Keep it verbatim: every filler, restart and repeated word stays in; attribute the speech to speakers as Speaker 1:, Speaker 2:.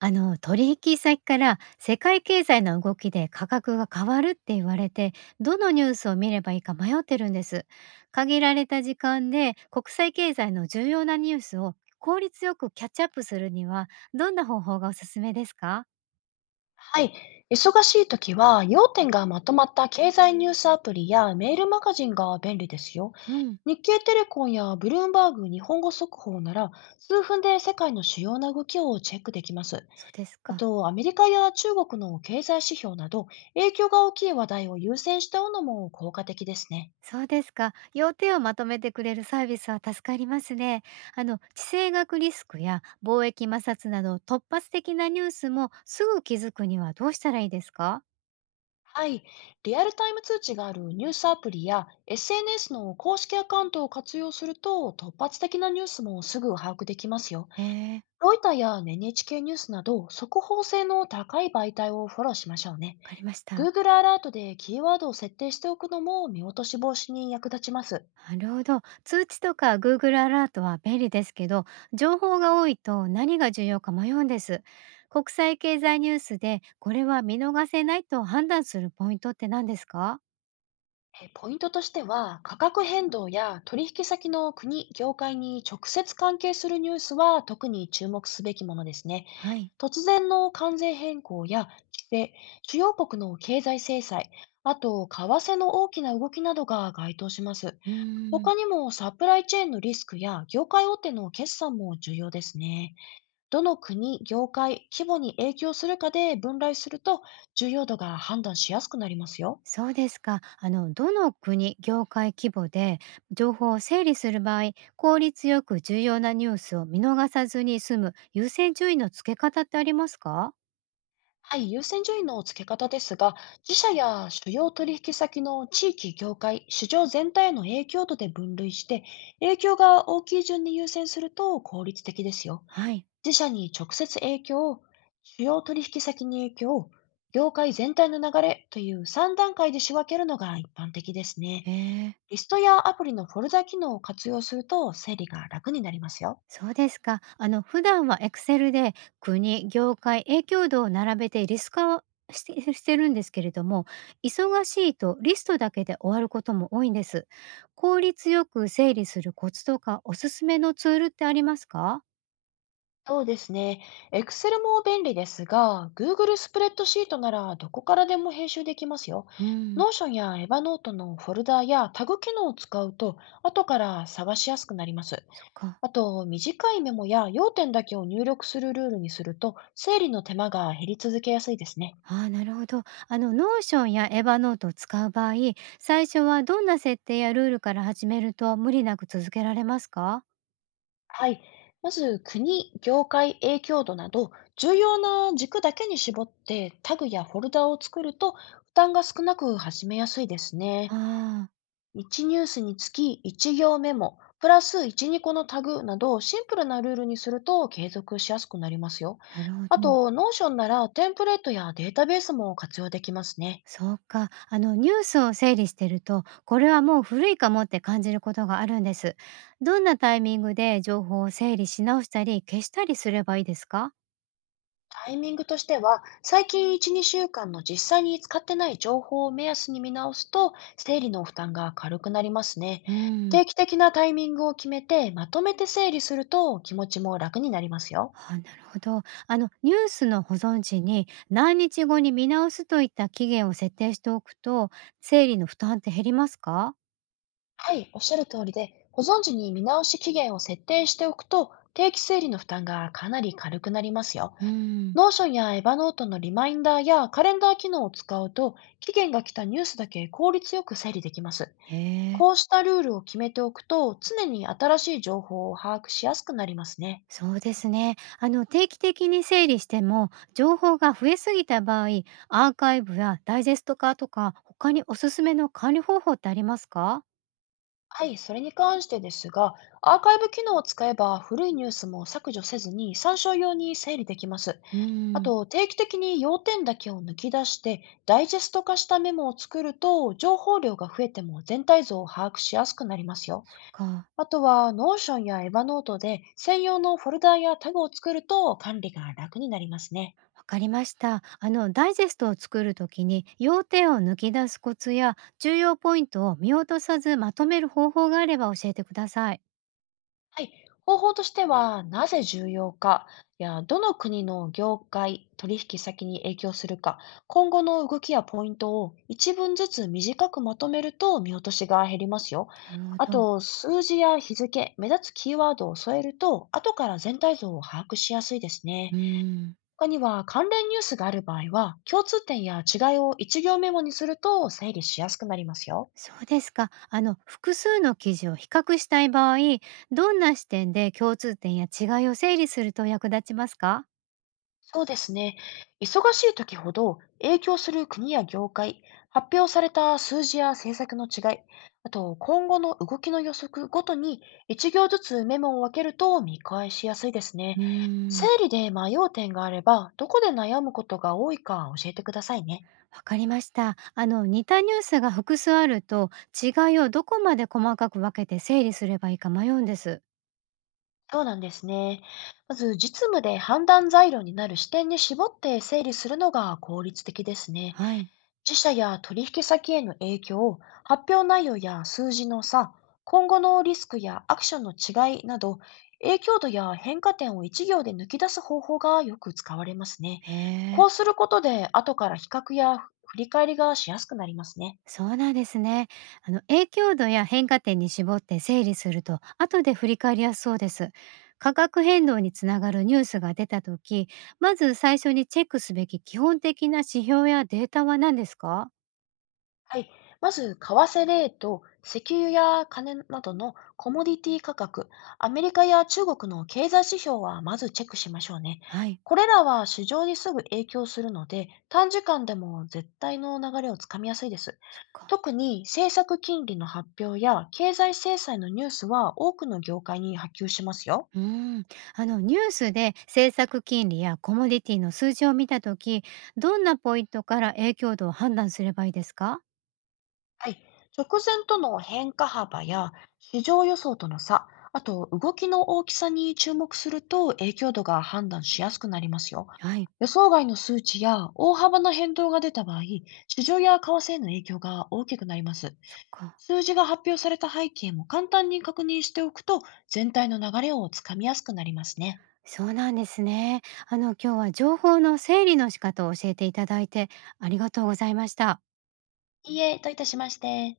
Speaker 1: あの取引先から世界経済の動きで価格が変わるって言われて、どのニュースを見ればいいか迷ってるんです。限られた時間で国際経済の重要なニュースを効率よくキャッチアップするにはどんな方法がおすすめですか？
Speaker 2: はい。忙しいときは、要点がまとまった経済ニュースアプリやメールマガジンが便利ですよ。
Speaker 1: うん。
Speaker 2: 日経テレコンやブルームバーグ日本語速報なら、数分で世界の主要な動きをチェックできます。
Speaker 1: そうです
Speaker 2: あ
Speaker 1: か。
Speaker 2: と、アメリカや中国の経済指標など、影響が大きい話題を優先しておくのも効果的ですね。
Speaker 1: そうですか。要点をまとめてくれるサービスは助かりますね。あの地政学リスクや貿易摩擦など突発的なニュースもすぐ気づくにはどうしたらいいですか？
Speaker 2: はい。リアルタイム通知があるニュースアプリや エスエヌエス の公式アカウントを活用すると、突発的なニュースもすぐ把握できますよ。
Speaker 1: ええ。
Speaker 2: ロイターや エヌエイチケー ニュースなど、速報性の高い媒体をフォローしましょうね。
Speaker 1: かりました。
Speaker 2: Google アラートでキーワードを設定しておくのも見落とし防止に役立ちます。
Speaker 1: なるほど。通知とか Google アラートは便利ですけど、情報が多いと何が重要か迷うんです。国際経済ニュースでこれは見逃せないと判断するポイントって何ですか？
Speaker 2: えポイントとしては、価格変動や取引先の国、業界に直接関係するニュースは特に注目すべきものですね。
Speaker 1: はい。
Speaker 2: 突然の関税変更や規制、主要国の経済制裁、あと為替の大きな動きなどが該当します。
Speaker 1: うーん。
Speaker 2: 他にもサプライチェーンのリスクや業界大手の決算も重要ですね。どの国、業界、規模に影響するかで分類すると重要度が判断しやすくなりますよ。
Speaker 1: そうですか。あの、どの国、業界規模で情報を整理する場合、効率よく重要なニュースを見逃さずに済む優先順位の付け方ってありますか？
Speaker 2: はい、優先順位の付け方ですが、自社や主要取引先の地域、業界、市場全体への影響度で分類して、影響が大きい順に優先すると効率的ですよ。
Speaker 1: はい。
Speaker 2: 自社に直接影響、主要取引先に影響、業界全体の流れというさん段階で仕分けるのが一般的ですね。
Speaker 1: ええ。
Speaker 2: リストやアプリのフォルダ機能を活用すると整理が楽になりますよ。
Speaker 1: そうですか。あの、普段は Excel で国、業界、影響度を並べてリスト化をしてしてるんですけれども、忙しいとリストだけで終わることも多いんです。効率よく整理するコツとかおすすめのツールってありますか？
Speaker 2: そうですね。Excel も便利ですが、Google スプレッドシートならどこからでも編集できますよ。
Speaker 1: うん、
Speaker 2: Notion や Evernote のフォルダやタグ機能を使うと、後から探しやすくなります。
Speaker 1: そっか。
Speaker 2: あと、短いメモや要点だけを入力するルールにすると、整理の手間が減り続けやすいですね。
Speaker 1: ああ、なるほど。あの、ノーションやエヴァノートを使う場合、最初はどんな設定やルールから始めると無理なく続けられますか？
Speaker 2: はい。まず、国、業界、影響度など、重要な軸だけに絞ってタグやフォルダを作ると、負担が少なく始めやすいですね。
Speaker 1: ああ
Speaker 2: いちニュースにつきいち行メモ、プラスいち、にこのタグなどシンプルなルールにすると継続しやすくなりますよ。
Speaker 1: ー、なるほ
Speaker 2: あ
Speaker 1: ど。
Speaker 2: と、Notion ならテンプレートやデータベースも活用できますね。
Speaker 1: そうか。あの、ニュースを整理してると、これはもう古いかもって感じることがあるんです。どんなタイミングで情報を整理し直したり、消したりすればいいですか？
Speaker 2: タイミングとしては、最近いち、にしゅうかんの実際に使ってない情報を目安に見直すと、整理の負担が軽くなりますね。
Speaker 1: うん、
Speaker 2: 定期的なタイミングを決めて、まとめて整理すると気持ちも楽になりますよ。
Speaker 1: あ、なるほど。あの、ニュースの保存時に何日後に見直すといった期限を設定しておくと、整理の負担って減りますか？
Speaker 2: はい、おっしゃる通りで、保存時に見直し期限を設定しておくと、定期整理の負担がかなり軽くなりますよ。
Speaker 1: うん。
Speaker 2: ノーションやエバノートのリマインダーやカレンダー機能を使うと、期限が来たニュースだけ効率よく整理できます。
Speaker 1: へえ。
Speaker 2: こうしたルールを決めておくと、常に新しい情報を把握しやすくなりますね。
Speaker 1: そうですね。あの定期的に整理しても情報が増えすぎた場合、アーカイブやダイジェスト化とか他におすすめの管理方法ってありますか？
Speaker 2: はい、それに関してですが、アーカイブ機能を使えば古いニュースも削除せずに参照用に整理できます。
Speaker 1: うー
Speaker 2: あ
Speaker 1: ん。
Speaker 2: と、定期的に要点だけを抜き出して、ダイジェスト化したメモを作ると、情報量が増えても全体像を把握しやすくなりますよ。
Speaker 1: そっか、
Speaker 2: あとは、ノーションやエヴァノートで専用のフォルダやタグを作ると管理が楽になりますね。
Speaker 1: わかりました。あのダイジェストを作る時に要点を抜き出すコツや重要ポイントを見落とさずまとめる方法があれば教えてください。
Speaker 2: はい、方法としては、なぜ重要かや、どの国の業界、取引先に影響するか、今後の動きやポイントを一文ずつ短くまとめると見落としが減りますよ。
Speaker 1: なる
Speaker 2: あ
Speaker 1: ほど。
Speaker 2: と、数字や日付、目立つキーワードを添えると、後から全体像を把握しやすいですね。
Speaker 1: うーん。
Speaker 2: 他には、関連ニュースがある場合は、共通点や違いを一行メモにすると整理しやすくなりますよ。
Speaker 1: そうですか。あの、複数の記事を比較したい場合、どんな視点で共通点や違いを整理すると役立ちますか？
Speaker 2: そうですね。忙しい時ほど影響する国や業界、発表された数字や政策の違い、あと今後の動きの予測ごとに一行ずつメモを分けると見返しやすいです
Speaker 1: う
Speaker 2: ね。
Speaker 1: ー
Speaker 2: 整
Speaker 1: ん。
Speaker 2: 理で迷う点があれば、どこで悩むことが多いか教えてくださいね。
Speaker 1: わかりました。あの、似たニュースが複数あると、違いをどこまで細かく分けて整理すればいいか迷うんです。
Speaker 2: そうなんですね。まず実務で判断材料になる視点に絞って整理するのが効率的ですね。
Speaker 1: はい。
Speaker 2: 自社や取引先への影響、発表内容や数字の差、今後のリスクやアクションの違いなど、影響度や変化点を一行で抜き出す方法がよく使われますね。
Speaker 1: へえ。
Speaker 2: こうすることで、後から比較や振り返りがしやすくなりますね。
Speaker 1: そうなんですね。あの影響度や変化点に絞って整理すると後で振り返りやすそうです。価格変動につながるニュースが出た時、まず最初にチェックすべき基本的な指標やデータは何ですか？
Speaker 2: はい。まず、為替レート、石油や金などのコモディティ価格、アメリカや中国の経済指標はまずチェックしましょうね。
Speaker 1: はい。
Speaker 2: これらは市場にすぐ影響するので、短時間でも絶対の流れをつかみやすいです。
Speaker 1: そっか。
Speaker 2: 特に政策金利の発表や経済制裁のニュースは多くの業界に波及しますよ。
Speaker 1: うーん。あのニュースで政策金利やコモディティの数字を見た時、どんなポイントから影響度を判断すればいいですか？
Speaker 2: はい。直前との変化幅や市場予想との差、あと動きの大きさに注目すると影響度が判断しやすくなりますよ。
Speaker 1: はい。
Speaker 2: 予想外の数値や大幅な変動が出た場合、市場や為替への影響が大きくなります。
Speaker 1: そっか。
Speaker 2: 数字が発表された背景も簡単に確認しておくと、全体の流れをつかみやすくなりますね。
Speaker 1: そうなんですね。あの今日は情報の整理の仕方を教えていただいてありがとうございました。
Speaker 2: いいえ、どういたしまして。